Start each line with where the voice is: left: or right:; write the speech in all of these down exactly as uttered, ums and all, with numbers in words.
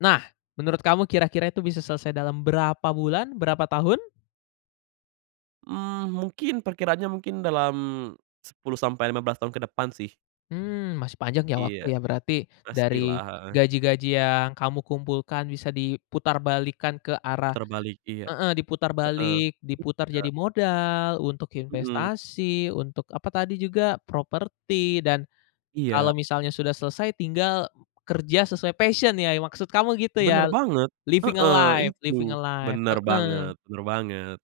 left: Nah menurut kamu kira-kira itu bisa selesai dalam berapa bulan berapa tahun?
right: Mmm, mungkin perkiraannya mungkin dalam, sepuluh sampai lima belas tahun ke depan sih.
left: Mmm, masih panjang ya waktu
right: Iya,
left: ya berarti dari,
right: pastilah, heeh.
left: gaji-gaji yang kamu kumpulkan bisa diputarbalikkan ke arah
right: Putar balik iya,
left: heeh, diputar
right: heeh,
left: balik diputar
right: iya.
left: jadi modal untuk
right: Mhm.
left: investasi untuk apa tadi juga? Properti dan, kalau
right: Iya.
left: misalnya sudah selesai tinggal kerja sesuai passion ya maksud kamu gitu
right: Bener
left: ya?
right: banget,
left: Living a
right: heeh,
left: life
right: itu
left: living a life,
right: bener
left: heeh.
right: banget bener banget.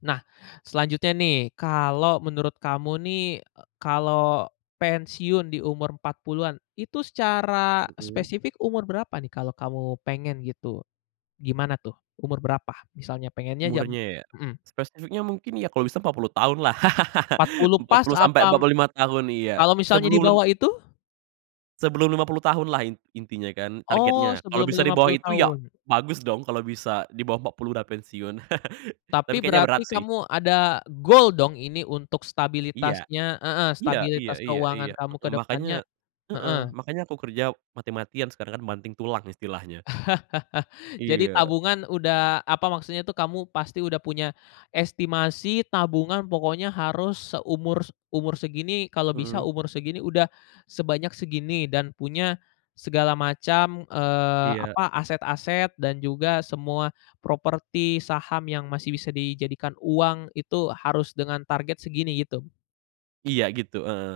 left: Nah, selanjutnya nih kalau menurut kamu nih, eee, kalau pensiun di umur empat puluhan itu secara
right: Mhm.
left: spesifik umur berapa nih kalau kamu pengen gitu? Gimana tuh umur berapa misalnya pengennya jam
right: Umurnya ya?
left: mhm.
right: Spesifiknya mungkin ya kalo bisa empat puluh tahun lah
left: empat puluh
right: empat
left: pas
right: puluh sampe empat
left: apa
right: puluh lima tahun iya
left: kalau misalnya di
right: sebelum lim
left: bawah itu?
right: sebelum lima puluh tahun lah in intinya kan
left: Oh
right: targetnya kalau
left: sebelum
right: bisa di
left: lima
right: bawah
left: puluh
right: itu ya
left: tahun?
right: bagus dong kalo bisa di bawah empat puluh udah pensiun tapi
left: Tapi
right: kayaknya berat
left: berarti
right: sih.
left: kamu ada gol dong ini untuk
right: Iya,
left: stabilitasnya heeh,
right: iya iya
left: stabilitas
right: iya
left: keuangan
right: iya,
left: kamu ke
right: mhm, makanya
left: depannya?
right: heeh,
left: heeh.
right: makanya aku kerja mati-matian sekarang kan banting tulang istilahnya.
left: Jadi
right: Iya.
left: tabungan udah apa maksudnya tuh, kamu pasti udah punya, estimasi tabungan pokoknya harus seumur s umur segini kalau bisa
right: Mhm.
left: umur segini udah, sebanyak segini dan punya, segala macam, eee,
right: Iya.
left: apa, aset-aset dan juga semua properti, saham yang masih bisa dijadikan uang itu harus dengan target segini gitu?
right: Iya gitu, heeh.